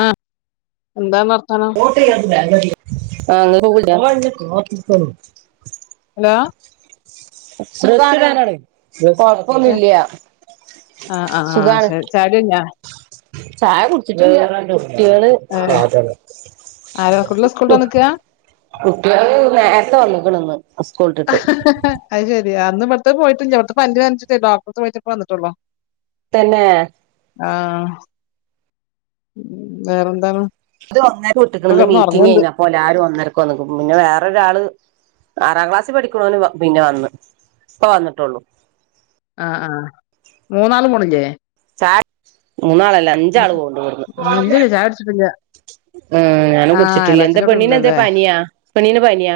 ആ എന്താന്നാ ആ [unintelligible] ഹലോ? സുഖആണ? കൊഴപ്പൊന്നുംല്ല ആഹ് ആഹ് സുഖാണ്. ശരി ചായ കുടി കഴിഞ്ഞോ ചായ കുടിച്ചിട്ടില്ല കുട്ടിയോള് ഏഹ് ആരാ കുട്ടികള് കു സ്കൂളിട്ട് വന്നിക്കാ കുട്ടിയോള് നേരത്തെവന്ന്. ഹ ഹ ആ ശരി അ അന്ന് ഇവിടുത്ത പോയിട്ടില്ല ഇവിടുത്തെ പല്ല് വേദനിച്ചിട്ട് ഡോക്ടർ അടുത്ത പോയിട്ട്പ്പ വന്നിട്ടുള്ളോ. തന്നെ. ആഹ വേറെന്താണ്? ഇത് ഒന്നരക്ക് ഇപ്പൊ വിട്ടിക്കണന്ന് കിടന്ന് മീറ്റിംഗ ഉറങ്ങുന്നുണ്ട് കഴിഞ്ഞ് അപ്പോ എല്ലരുംന്നരക്കന്ന പിന്നെ വേറൊരാള് ആറാം ക്ലാസ് പഠിക്കണന് പിന്നെ വന്ന് ഇപ്പ വന്നിട്ടുള്ളു. ആ ആഹ് മൂന്നാള് പോന്നില്ലേ? [unintelligible] മൂന്നാള അല്ല അഞ്ചാള് പോണുണ്ട് ആഹ് ഇവിടുന്ന്. ഇല്ലില്ല ചായ കുടിച്ചിട്ടില്ല ഉം ഞാനും ആഹ് കുടിച്ചിട്ടില്ലേ എന്താ എളാച്ചന്റെ പെണ്ണീന് എന്താ കുട്ടിണ്ടല്ലേ പനിയാ പെണ്ണീന് പനിയാ?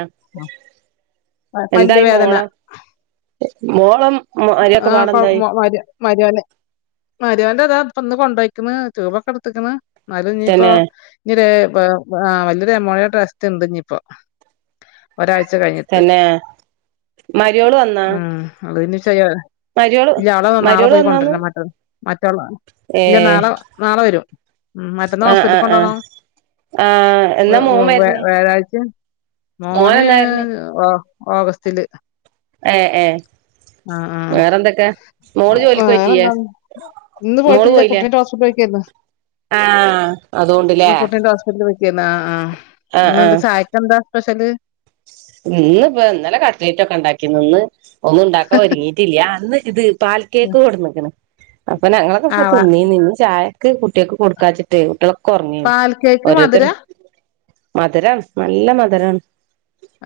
പല്ല് എന്തായി വേദന മോള മോൾ ആ കൊ മ മരിയാന്റെ മരിയാന്റെതാ ഇപ്പൊ ഇന്ന് കൊണ്ടോയ്ക്കുന്ന ടൂബൊക്കെ എടുത്തുക്കണേഎന്നാലും ഇനിയിപ്പോ തന്നെ ഇ ഇ വല്യൊരു എമൗണ്ട ആയിട്ട് ടെസ്റ്റ്‌ ഉണ്ട് ഇനി ഇപ്പോ ഒരാഴ്ച കഴിഞ്ഞിട്ട് തന്നെ മര്യോള് വന്നാ ഉ അത് പിന്നേ മര്യോള് ഇല്ല അവള നാളെ മര്യോള് പോയി വന്നാന്ന് കൊണ്ടുവരുന്ന മറ്റ മറ്റോള ഏ ഇല്ല നാളെ നാളെ വരും മറ്റന്ന് ആഹ് ഹോസ്പിറ്റല ആഹ് കൊണ്ടോണോ? ആഹ് ആഹ് എന്നാ മോൻ വ വര്ണ് വ്യാഴാഴ്ച മോൻ മോന് എന്നാ വര്ണ് ഓ ഓഗസ്റ്റില്. ഏ ഏ ആ വേറെന്തൊക്കെ മോള് ആ ജോലിക്ക് പോയിറ്റിയേ വേറെന്താ ഇന്ന് മോള് പോയിട്ടില്ല പോയില്ലേ? കുട്ടീന്റെ ഹോസ്പിറ്റലിൽ പോയിക്കായിരുന്നു ആഹ അതുകൊണ്ടല്ലേ. [unintelligible] ആഹ ഇന്ന് എന്താ ചായക്ക എന്താ സ്പെഷ്യല്? ഇന്ന് ഇപ്പൊ ഇന്നലെ കട്ലേറ്റ് ഉണ്ടാക്കിന്ന് ഇന്ന് ഒന്നും ഉണ്ടാക്കാൻ ഒരുങ്ങിട്ടില്ല അന്ന് ഇത് പാൽ കേക്ക് കൊടുനിക്കണ്. അപ്പൊ ഞങ്ങളൊക്ക ആ ഇപ്പ തിന്നിരുന്ന ചായക്ക് കുട്ടിയൊക്കെ കൊടുക്കാച്ചിട്ട് കുട്ടിയോള്ള് കുറെഞ്ഞിനി പാൽ കേക്ക് മധുര ഓരോരുത്തർ മധുരം നല്ല മധുരമാണ്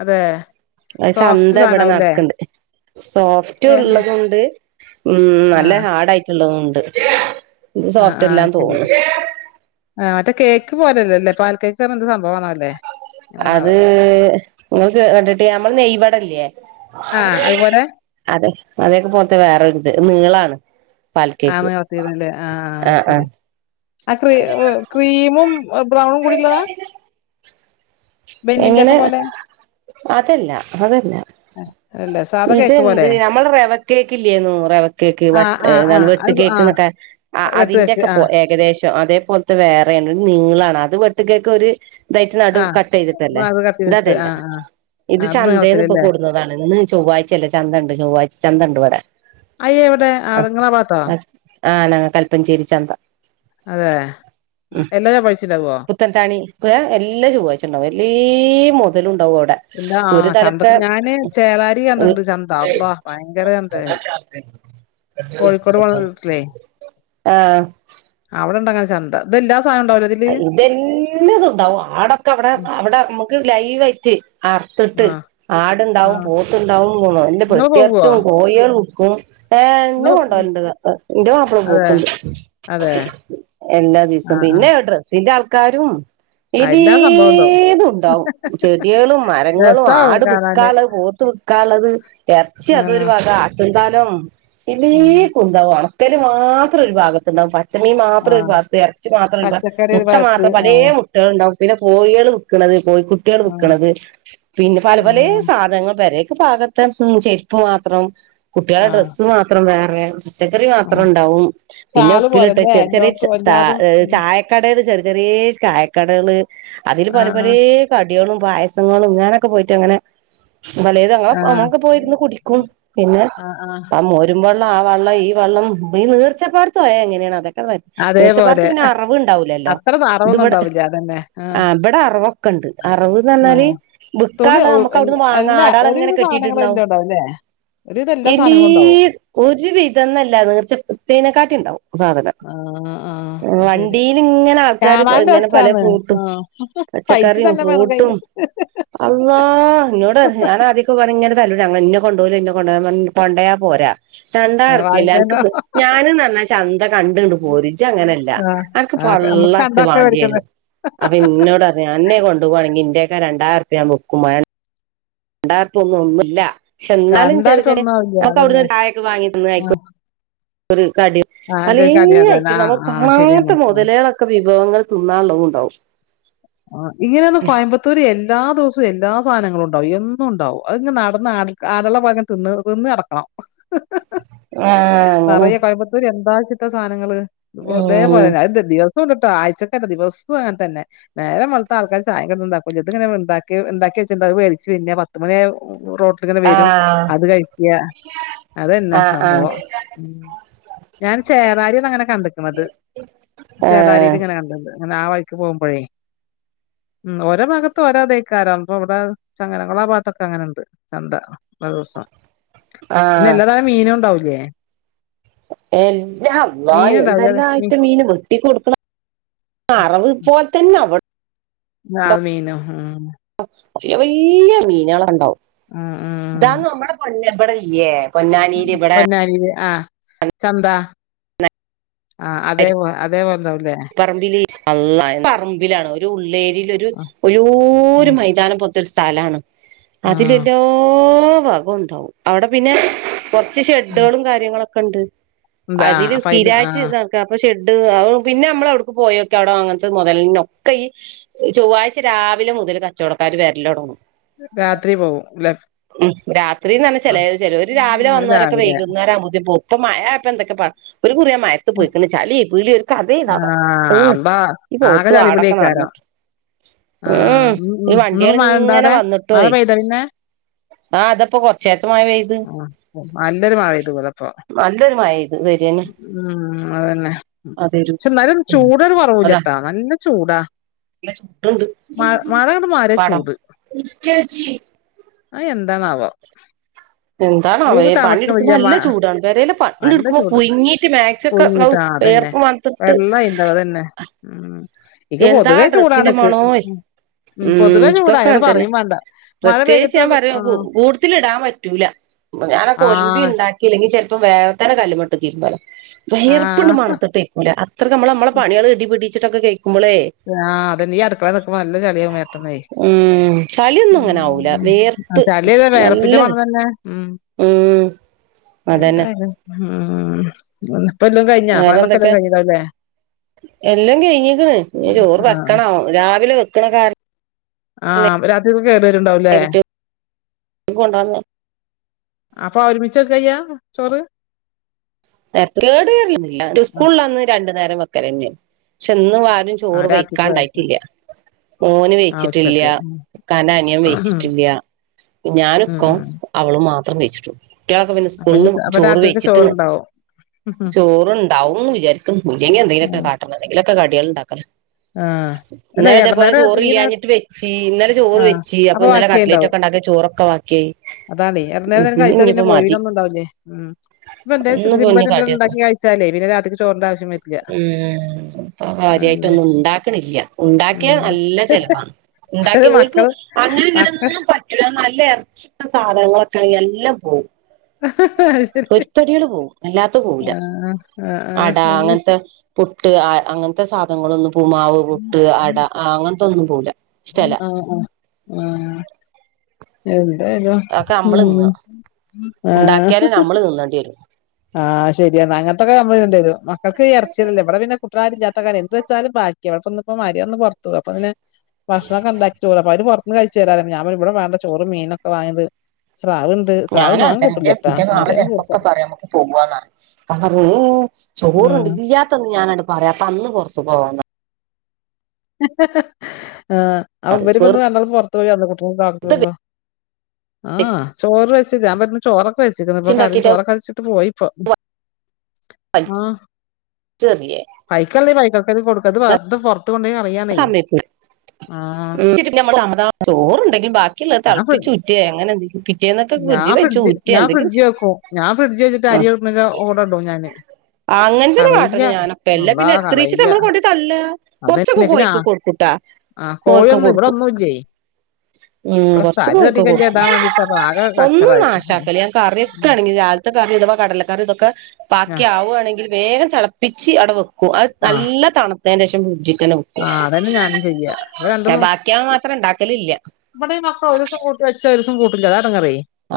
അതെ അ സോഫ്റ്റ് ചന്ത ഇവിടെ സാധനാവുല്ലേ നടക്കണ്ട്. സോഫ്റ്റ് ഏ ഉള്ളതുണ്ട് ഉം ആ നല്ല ഹാർഡ ആയിട്ടുള്ളതൊണ്ട്,. ഇത് ആ ആ സോഫ്റ്റ്ല്ലാം ശരി തോന്നണ. ഇത് പോലല്ലേ പാൽ കേക്ക് എന്ത് സംഭവമാണ്. അത് നിങ്ങൾ കണ്ടിട്ട് നമ്മള് നെയ് വടഇല ആ അതുപോലെ അതെ അതൊക്കെ പോലത്തെ വേറൊരിത് നീളാണ് പാൽ കേക്ക് ആമ്മ കൊർത്തിരല്ലേ ആഹ ആ ആഹ് ആഹ് ശരി ആ ക്ര ക്രീമും ബ്രൗണും കൂടിള്ളതാ എങ്ങനെ അതല്ല അതല്ല അല്ല സാധാ കേക്ക് പോലെ? ഇതെന്ത് നമ്മെള റെവക്കേക്കില്ലേനൊ റെവക്കേക്ക് ആഹ് ആഹ് ആഹ് [unintelligible] അത് ആഹ് കേക്കുന്നൊക്കെ വെട്ട് കേക്ക് അതിന്റൊക്കെ പോ ആഹ് ഏകദേ ശം അതേപലത്തെ വേറാണ് ഒര് നീളാണ് അത് വെട്ട് കേക്ക ഒരു ഇതായിട്ട് നടു ആഹ് കട്ടെയ്തിട്ട ല്ലേ അത് കത്തിയിലിട്ട് ഇതതെല്ല ആഹ് ആഹ് ഇത് ആഹ് അത് ചന്തേന്ന് ഇപ്പൊ നീളത്തിലല്ലേ? കൊണ്ടുവന്നാണ് ഇന്ന് ചൊവ്വാഴ്ചല്ല ചന്തണ്ട് ചൊവ്വാഴ്ച ചന്തണ്ട് വടെ അയ്യേ എവിടെ ആ അവിടെ ഇങ്ങളെ ഭാഗത്തോ? ആ ആണാ കൽപ്പഞ്ചേരി ചന്ത അതെ ഉം എല്ലാ ചൊവ്വാഴ്ചണ്ടാവോ പുത്തൻതാണി എല്ലാ ചൊ്ഴ്ച്ചണ്ടാവും എല്ലേ മുതലു ണ്ടാവു അവടെ എല്ലാ ഒരു ആഹ് ചന്ത തലത്തെ ഞാന് ചേളാരി കണ്ടിട്ടുണ്ട് ചന്ത അള്ളാഹ് ഭയങ്കര ചന്തേ കോഴിക്കോട് പോണ റൂട്ടിലേ ആ ചന്ദാ ഇതെല്ലാ സാധനവും ഉണ്ടാവൂലേ ഇതില്? ഇതല്ലാസീംണ്ടാവും ആടൊക്കെ അവിടെ അവിടെ മ്മക്ക് ലൈവായിട്ട് അറത്തിട്ട് ആഹ് ആടുണ്ടാവും ആഹ് പോത്തുണ്ടാവും നല്ല ഇങ്ങള് പോവോ? പൊട്ടിറച്ചും കോയേളും ഏ ഇന്നെ ഇങ്ങള് കൊണ്ടോവല്ണ്ട് കാക്ക ന്റെ മാപ്പള അതെ പോക്കുണ്ട് അതെ എല്ലാ ദിവസവും ആഹ് ആഹ് പിന്നെ ഡ്രസ്സിന്റെ ആൾക്കാരും ആഹ് എല്ലാ സംഭവം ഉണ്ടാവും. എല്ലീതുണ്ടാവും ചെടികളും മരങ്ങളും രസാവും ആട് കാണാന് വിക്കാള് പോത്ത് വി ക്കാള്ളത് എർച്ചി അതൊരു ആഹ് വക ആട്ട്ങ്കാലും എല്ലാ ഉം കുന്താനം ഒണക്കല് മാത്രം ഒരു ഭാഗത്തുണ്ടാവും പച്ചമീൻ മാത്രം ഒരു ആഹ് ഭാഗത്ത് ഇറച്ചി മാത്രം ഒരുഭാഗം പച്ചക്കറി ഒരു മുട്ട ഭാഗത്ത് മാത്രം പലേ ആഹ് മുട്ടേളുണ്ടാവു പിന്നെ കോഴയേള് വിക്ക്ണത് കോഴിക്കുട്ടയേള് ആഹ് വിക്കണത് പിന്നെ പല പലേ ആഹ് സാധങ്ങൾ പെരേക്ക് ഇക്ക് പാഗൊത്ത ചെരുപ്പ് മാത്രം കുട്ട്യേളെ ആഹ് ഡ്രസ്സ് മാത്രം വേറെ പച്ചക്കറി ആഹ് മാത്രണ്ടാവും പിന്നെ ഷാള് പോലല്ലേ ഉപ്പിലിട്ടച്ചത് ചെറിയ എല്ലോടത്തും എല്ലാതും ചെറ ഉം ചായ കടേല് ചെറി ചെറിയേ കായക്കടകള് അതില് പല ആഹ് പലേ ക ട്യേളും പായസങ്ങളും ഇങ്ങനൊക്കെ പോയിട്ട് അങ്ങനെ വലേത് അങ്ങള ആഹ് അമ്മളൊക്കെ പോയിരുന്നു കുടിക്കും പിന്നെ ആഹ് ആഹ് അ മോരുമ്പെള്ള ആ വെള്ളം ഈ വെള്ളം ഈ നീർച്ചപ്പാടത്ത് പോയ എങ്ങനെയാണ് അതൊക്കെ നേർച്ചപ്പാടത്ത് അതേപോലെ പിന്നെ അറവ് ണ്ടാവുലല്ലൊ അത്ര നിറവൊന്നും ഇതിവടെ ഉണ്ടാവില്ല അതന്നെ ആ ആഹ് ബടെ അറവൊക്കെണ്ട് അറവ്ന്നറഞ്ഞാല് ആഹ് തുണി ക്കാള്ളെ ഒ നമുക്ക് അവിടുന്ന് എല്ലാ വാങ്ങ എല്ലാ ആടാളെങ്ങനെ ഒരുവിധം സാധനങ്ങളും കെട്ടിട്ട്ണ്ടാവും എല്ലാം ഉണ്ടാവുംല്ലേ ഒരുവിധം എല്ലാ എലീ സാധനങ്ങളും ഉണ്ടാവും ഒരു വിധംന്നല്ല നീർച്ചക്കിട്ടയേനെക്കാട്ടുംണ്ടാവും സാധനം ആഹ് ആഹ് അത് വണ്ടി ശരി ഇനിങ്ങനെ ആൾക്കാര് കാണാൻ ഇങ്ങനെ പലേ രസാണ് ഫ്രൂട്ടും ആഹ് പൈസ പച്ചക്കറിം തന്നെ വേണം ഫ്രൂട്ടും കയ്യില് അള്ളാ ഇന്നോടര്ഞ്ഞ് ഞാൻ ആദ്യിക്ക പോന ഇങ്ങനെ തല്ല [unintelligible] ഇന്നെ കൊണ്ടോവൂല ഇന്നെ കൊണ്ട് പോ കൊണ്ടയാ പോരാ രണ്ടായ്റപ്യല്ലെ അന്ക്ക് വാങ്ങിക്കാനോ ഡ്രസ്സ്‌ ഞാന് ന്ന് പറഞ്ഞാ ചന്ത കണ്ടണ്ട് പോര് ജി അങ്ങനെല്ല ആഹ് ആഹ് നമുക്ക് പള്ളർച്ചു കണ്ടാ ഒക്കെ വാണ്ടിയെരു മേടിക്കല്ലോ അപ്പൊ ഇന്നോടറ്ഞ്ഞ് അന്നെ കൊണ്ടോവാണെങ്കി ഇന്റെയൊക്കെ രണ്ടായർപ്യ മുക്കും രണ്ടായിർപൊന്നുന്നുല്ല ക്ഷെ ന്നാലും കണ്ടാ ചെറി ഇപ്പൊ ചെറയെ ഒന്നും ആവില്ല [unintelligible] അവിടുന്ന് അതന്നെ ചായൊക്കെ വാങ്ങി [unintelligible] [unintelligible] കടി ആഹ് എന്റെ പലേ കടിയതന്നെ ഐറ്റം ആഹ് നമ്മൾ ആഹ് ശരിയാണ്. കാണാത്ത ആഹ് മുതലളൊക്കെ വിഭവങ്ങൾ തിന്നാനുള്ളതും ഉണ്ടാവും ആ ഇങ്ങനൊന്ന് കോയമ്പത്തൂര് എല്ലാ ദിവസവും എല്ലാ സാധനങ്ങളും ഉണ്ടാ വും എന്നുണ്ടാവും അത്ങ്ങ് നടന്ന് ആ ആരുള്ള ഭാഗം തിന്ന് തിന്ന് നടക്കണം ആഹ് അങ്ങനെ പറയ കോയമ്പത്തൂര് എന്താ ച്ചിട്ട സാനങ്ങള് ഇത്പ്പൊ ഉം ഇതേപോലെന്നെ ദിവസുണ്ട്ട്ടാ ആഴ്ചക്കല്ല ദിവസവും അങ്ങനെ തന്നെ നേരം വെളുത്ത ആൾക്കാര് ചായം കനണ്ടാക്കുലേ ത്ങ്ങനെ ഉണ്ടാക്കി ഉണ്ടാക്കി വച്ചിണ്ട് അത് വേവിച്ച് പിന്നെ പത്ത് മണിയായ റോട്ട്ങ്ങനെ വരും ആഹ് അത് കഴിക്ക അതെന്നെ ആഹ് ആഹ് സംഭവം ഉം ഞാൻ ചേറാരിയൊന്നങ്ങനെ കണ്ട്ക്കണത്. ആഹ് ചേറാരിലിങ്ങനെ കണ്ടണ്ട്. അങ്ങനെ ആ വഴി. പോവുമ്പഴേ. ഉം ഓരോ ഭാഗത്ത് ഒരോ തൈക്കാരാണ്. ഇപ്പൊ ഇവിടെ ചങ്ങനങ്ങളാ ഭാഗത്തൊക്കെ അങ്ങനെയുണ്ട്. ചന്ത [unintelligible] ഇന്ന ആഹ് എല്ലാതരം മീന ഉണ്ടാവലേ. എല്ലാം അള്ളാ ഉണ്ടാവൂലേ എന്തെല്ലാം മീ ആയിട്ടും മീന് വെട്ടി കൊടുക്കണം. ആ അറിവ് പോലെ തന്നെ. അവിടെ [unintelligible] മീനോ മം. വല്യ വല്യ മീനുകളുണ്ടാവും. ഉം ഇതാ നമ്മ്‌ടെ മഞ്ഞ പാടയില്ലേ. പൊന്നാലിയില ആഹ ചന്ത ആഹ് അതെ അതേ വന്ത പറമ്പില്. അള്ളാ പറമ്പിലാണ് ഒരു ഉള്ളേ ഒരു ആ ആ ഓരോ മൈതാനം പോലത്തെ ഒരു സ്ഥലമാണ്. ആ അതില എല്ലോ ഇ വാകം ഉണ്ടാവും. അവിടെ പിന്നെ കൊറച്ച് ഉം ഷെഡുകളും കാര്യങ്ങളൊക്കെ ഉണ്ട്. എന്താ അതില് അപ്പ അയില് ആ സ്ഥിരമായിട്ട് നടക്ക. അപ്പൊ ഷെഡ് അ പിന്നെ നമ്മള അവിടുക്ക് പോയൊക്കെ, അവിടോ അങ്ങനത്തെ മുതല ഒക്കെ ഈ ചൊവ്വാഴ്ച രാവിലെ മുതൽ കച്ചവടക്ക ര് വരലൊടങ്ങും. രാത്രി പോവും. ഇല്ലേ. രാത്രിന്ന് തന്നെ ചില ചില ഒരുര് രാവിലെ വന്നോരൊക്കെ രാവിലെ വൈകുന്നേരാ ആമ്പതി പോവും. ഇപ്പൊ മഴ ഇപ്പൊ എന്തൊക്കെ പറ ഒരു കുറിയ മയത്ത് പോയിക്കണ്. ചളി പിളി ഇ കഥയി ആ നട. ഉ അള്ളാ ഈ ആകെ പോത്തുവാടൊക്കെ നടന്ന ചളിപിളിയേക്കാരം ആ ഉം ഈ ഉം ഇന്നിപ്പോ മഴ ഇണ്ടോ വണ്ടികളിങ്ങനെ അവിടെ മഴ വന്നിട്ടോയി പെയ്തോ പിന്നെ ആഹ അതപ്പോ കൊറച്ചേത്ത മഴ പെയ്ത്. ആ നല്ലൊരു മഴ പെയ്തു ഇവടെപ്പോ നല്ലൊരു മഴയ്ത്. ഉം. അതന്നെ അതൊരു പക്ഷെ ന്നാലും ചൂടൊരു കുറവൂ ഇല്ലട്ടാ. നല്ല ചൂടാ ട്ടണ്ട് മഴ മഴ അങ്ങട് മാറിയ പടം ആഹ എന്താണാവോ. എന്താണാവോ ഭൂമി ഈ പണിടുക്കുമ്പോൾ തണുക്കണില്ല മ നല്ല ചൂടാണ്. പെരേല് പണി നല്ല എടുക്കുമ്പോ ചൂട് പുങ്ങിട്ട് മാക്സ ഒക്കെ ഹൌ പുഴുങ്ങിട്ടാ അതന്നെ ചേർപ്പ വത്തിട്ട് വെള്ളായിണ്ടാവും അതന്നെ ഉം ഇക്ക് എന്താ പൊതുവേ ഡ്രസ്സിന്റെ ചൂടാണ്ക്ക് മണോ ഉം പൊതുവേ ചൂടാ ഇങ്ങട് ഇപ്പൊക്കതന്നെ. പറയും വേണ്ട മഴ പ്രത്യേകിച്ച് പെയ്തിട്ട് ഞാൻ പറയാ ആഹ് കൂടുതൽ ഇടാൻ പറ്റൂല. ഞാൻ അപ്പ ഒലമ്പി ആഹ് ഉണ്ടാക്കിലി ചിലപ്പ വേഗാതന്നെ കല്ലുമുട്ട [unintelligible] വിയർപ്പുണ്ട് ആഹ് മണത്തിട്ട് ഏക്കുല. അത്ര നമ്മൾ നമ്മള പണികള് ഇടി പിടിച്ചിട്ടൊക്കെ കഴിക്കുമ്പോളേ ആഹ് അതന്നെ ഈ അടുക്കളെല് നികുമ്പ നല്ല ചെളിയാ മേത്ത്ന്നെ. ഉം ചളിയൊന്നും അങ്ങനെ ആവൂല വേർത്ത് ചളിയല്ല നല്ല വേർപിന്റെ മണം തന്നെ. ഉ ഉം അതന്നെ എന്തായും ആ. വേറെ എന്തൊക്കെ. എല്ലാം കഴിഞ്ഞിക്ക്ണ്. ഇനി ചോറ് വെക്കണം. രാവിലെ വെക്കണ കാരണം ആഹ രാത്രിക്ക് കേടു വരുണ്ടാവല്ലേ. ഇ കൊണ്ടന്നെ അപ്പൊ ഒരുമിച്ചൊക്കില്ല ചോറ്. നേര കേട് വരില്ല. ആഹ് സ്കൂളിലാന്ന് രണ്ടു നേരം വെക്കലെന്ന. പക്ഷെ ഇന്ന് [unintelligible] ആഹ് ചോറ് രാത്രിക്ക് വയ്ക്കാണ്ടായിട്ടില്ല. ഓന് ആഹ് വെയ്ച്ചിട്ടില്ല, ഉച്ചക്ക് ഉം ക്കാ നനിയൻ വെയ്ച്ചിട്ടില്ല. ഉം ഞാനിക്കോം ഉം അവള് മാത്രം കയ്ച്ചിട്ടുള്ളു. കുട്ടികളൊക്കെ പിന്നെ അപ്പൊ ഇനി സ്കൂളന്ന് അപ്പൊ ചോറ് രാത്രിക്ക് വയ്ച്ചീട്ട് ചോറുണ്ടാവും ചോറണ്ടാവുംന്ന് വിചാരിക്കുന്നു. ഇല്ലെങ്കി എന്തെങ്കിലുമൊക്കെ കാട്ടണം. എന്തെങ്കിലുമൊക്കെ കടികൾ ഉണ്ടാക്കലോ. ആഹ. ഇന്നല അതേപോലെ ചോറ ഇല്ലാഞ്ഞിട്ട് വെച്ച്. ഇന്നലെ ചോറ് ആഹ് വെച്ച്. അപ്പൊ ഇന്നലെ കട്ലറ്ററ്റ് ബാക്കിയായിണ്ടാവും ഒക്കെ ഉണ്ടാക്കി ചോറൊക്കെ ബാക്കി. അതാണേ എട നേരം കഴിച്ചാ പിന്നെ മതി പോയിവിനന്നുംണ്ടാവില്ല. ഉം ഇപ്പ എന്ത ഇന്ന് പൊഞ്ഞ് സിമ്പിളായിട്ടു എന്തെങ്കിലും കടിയൊക്കും ഉണ്ടാക്കി കഴിച്ചാലേ, പിന്നെ രാത്രിക് ചോറന്റെ ആവശ്യം വരില്ല്യാ. ഉം ഇപ്പൊ അതന്നെ കാര്യമായിട്ടൊന്നും ഉണ്ടാക്കണില്ല. ഉണ്ടാക്കിയ ഉം നല്ല ചിലവാ. ചെല ഉണ്ടാക്കിയ പോലക്ക് മക്കള് അങ്ങനെ മക്കള് ഇങ്ങനും പറ്റ നല്ല [unintelligible] സാധനങ്ങളൊക്കെ എല്ലാം പോവും. അത് ശരി പരിപ്പടികള് പോകും. അല്ലാത്ത പോവില്ല. ആഹ് ആഹ് അട ആഹ് അങ്ങനത്തെ ട്ട് അങ്ങനത്തെ സാധനങ്ങളൊന്നും പൂമാവ് പട്ട് അട അങ്ങനത്തെൊന്നും പോില്ല ആ ആ ആ അ എതായാലോ അതൊക്കെ നമ്മള് തിന്ന ആ ഉണ്ടാക്കിയാലും നമ്മള് തിന്നേണ്ടി വരും ആ ശരിയാ അങ്ങനത്തെക്കെമ്മണ്ട മക്കൾക്ക് ഇറച്ചില്ലേ ഇവിടെ പിന്നെ കുട്ടാരും എന്ത വെച്ചാല് ബാക്കി അ ഇപ്പോ മയാൊന്ന് പുറത്ത പോ അങ്ങനെ ഭക്ഷണ ഉണ്ടാക്കി അ അവര് പുറന്ന് കഴിച്ചു ഞാ ഇവിടെ വേണ്ട ചോറ മീനൊ വാങ്ങിയത് ശ്രാവുണ്ട് ശ്രാവ് ഞാനും ഞാൻ കൂട്ടില്ല ചെട്ടാ മജോനും കൂട്ടും പോ പറഞ്ഞ ഉം ചോറണ്ടല്ലാത്ത ഞാനായിട്ട പറയാ തന്ന് പുറത്തു പോവാന്ന ഹ് ഹ്‌ ഹം [unintelligible] ആ അ പറിം ഇവരിമ്പ എ വെറുതെ കണ്ടാ പുറത്തു പോയി അല്ല കുട്ടിക കത്ത് പോമമ്പോ ആ ചോറ് ഞാൻ പറഞ്ഞ ചോറോക്കെ വച്ചിക്കിന് ഇപ്പൊ കാര്യം വെച്ചുണ്ടാക്കിട്ട് ചോറക്ക വെച്ചിട്ട് പോയിപ്പ ആ വലിച്ചെറിയേ പൈക്കല്ലേ പൈക്കൊക്കെ കൊടുക്കത്ത് ഞാൻ പുറത്ത ഇത്ത കൊണ്ടേ അറിയാനേ നമ്മ ചോറുണ്ടെങ്കിലും ബാക്കിയുള്ളള്ളത് ഞാൻ തിളപ്പിച്ച്റ്റയ അങ്ങനെ എന്തെങ്കിലും പിറ്റേ എന്നൊക്കെ ഫ്ര്ഞാൻ ഫ്രഡ്ജ് വെക്ക ഞാൻ ഫ്രഡ്ജ് വച്ചിട്ട് അരിക്ക ഓർ ഇടും ഞാന് ആ അങ്ങനത്തെന്നെ കളയില്ല കാട്ടെ ഞാനൊക്കെ അല്ല അള്ളാ പിന്നെ എത്രീച്ചി കളയില്ല നമ്മള് കൊണ്ട തള്ള കൊറച്ചൊക്കെ അതന്നെ പിന്നെ ആ കോഴക്ക് കൊടുക്കൂട്ടാ ആ കോഴിയ കോഴിക്ക് ഒന്നും ഇവിടെ കൊടുക്കും ഒന്നല്ലേ ഉം കൊറച്ച് കോഴിക്കോ കൊടുക്കും വേണ്ടിട്ട് അപ്പൊ ആകെ ഒന്നും കച്ചറായി നാശക്കല്ല ഞൻ കറിയൊക്കെ ഉം. ആണെങ്കിൽ അ കാര ഇവാ കടല്ലാരണം ഇതക്കെ ആ ബാക്കി ആവുവാണെങ്കിൽ വേഗം തിളപ്പിച്ച് അവിടെ വെക്കും അത് ആ നല്ല തണുത്തതിന് ശേഷം ഫ്രിഡ്ജിക്കന്നെ ആ വെക്കും അതന്നെ ഞാനും ചെയ്യാം ബാക്കിയാൻ മാത്രം ഉണ്ടാക്കലില്ല ഇമ്മടെ ഈ മക്ക ഒരുസം കൂട്ടും ച്ച ഒരുസം കൂട്ടി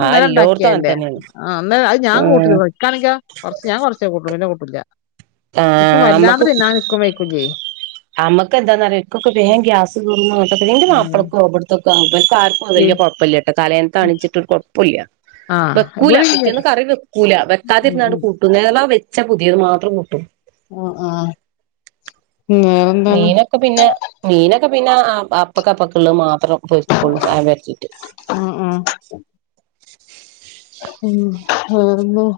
ആ എല്ലോടത്തും അങ്ങനെ ഉണ്ടാക്കിയല്ലേ തന്നെയാണ് ആ അത് ഞാ കൂട്ടാണ കുറച്ച് ഞാൻ കുറച്ച കൂട്ട കൂട്ടില്ല ആ ഇിക്കും അമ്മക്ക് വല്ലാതെ ഞാൻ ഇിക്കുംക്കും ചെയേ അമ്മക്ക് എന്താന്ന പറക്കൊക്കെ വോ ഗ്യാസ്ട്ടെ ഉം. നപ്പടുക്ക അടുത്തക്ക കാർക്കും അ വലിയ പി- കൊഴപ്പമില്ലട്ടെ തലേനത്ത് അണിച്ചിട്ട് ഒരു കുഴപ്പമില്ല ആ വെക്കൂല ഇവിടെ ഇല്ല പിറ്റേന്ന് കറി വെ കൂല ഉം, വെക്കാതിരുന്നാണ്ട് ഉം. കൂട്ടും നോ വെച്ച പുതിയത് മാത്രം കൂട്ടും ഓ ആ വേറെന്താണ് മീനൊക്കെ പിന്നെ മീനൊക്കെ പിന്നെ അപ്പക്കപ്പക്കുള്ള മാപ്പ ത്രം പോയികൂളും അ പറ്റിട്ട് ആഹ് ആഹ് ഉം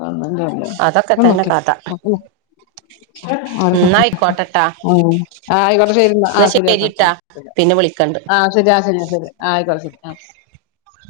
വന്ന ല്ലല്ല അതൊക്കെ തന്നെ എന്നക്കെ കഥ എന്നാ ആയിക്കോട്ടെട്ടാ ആയിക്കോട്ടെ ശരി ആ എന്നാ ശരിയാട്ടോട്ടാ ശരിട്ടാ ശ പിന്നെ വിളിക്കണ്ട് ആ ശരിയാ ശരിയാ ശരി ആ ആയിക്കോള ശരി ആ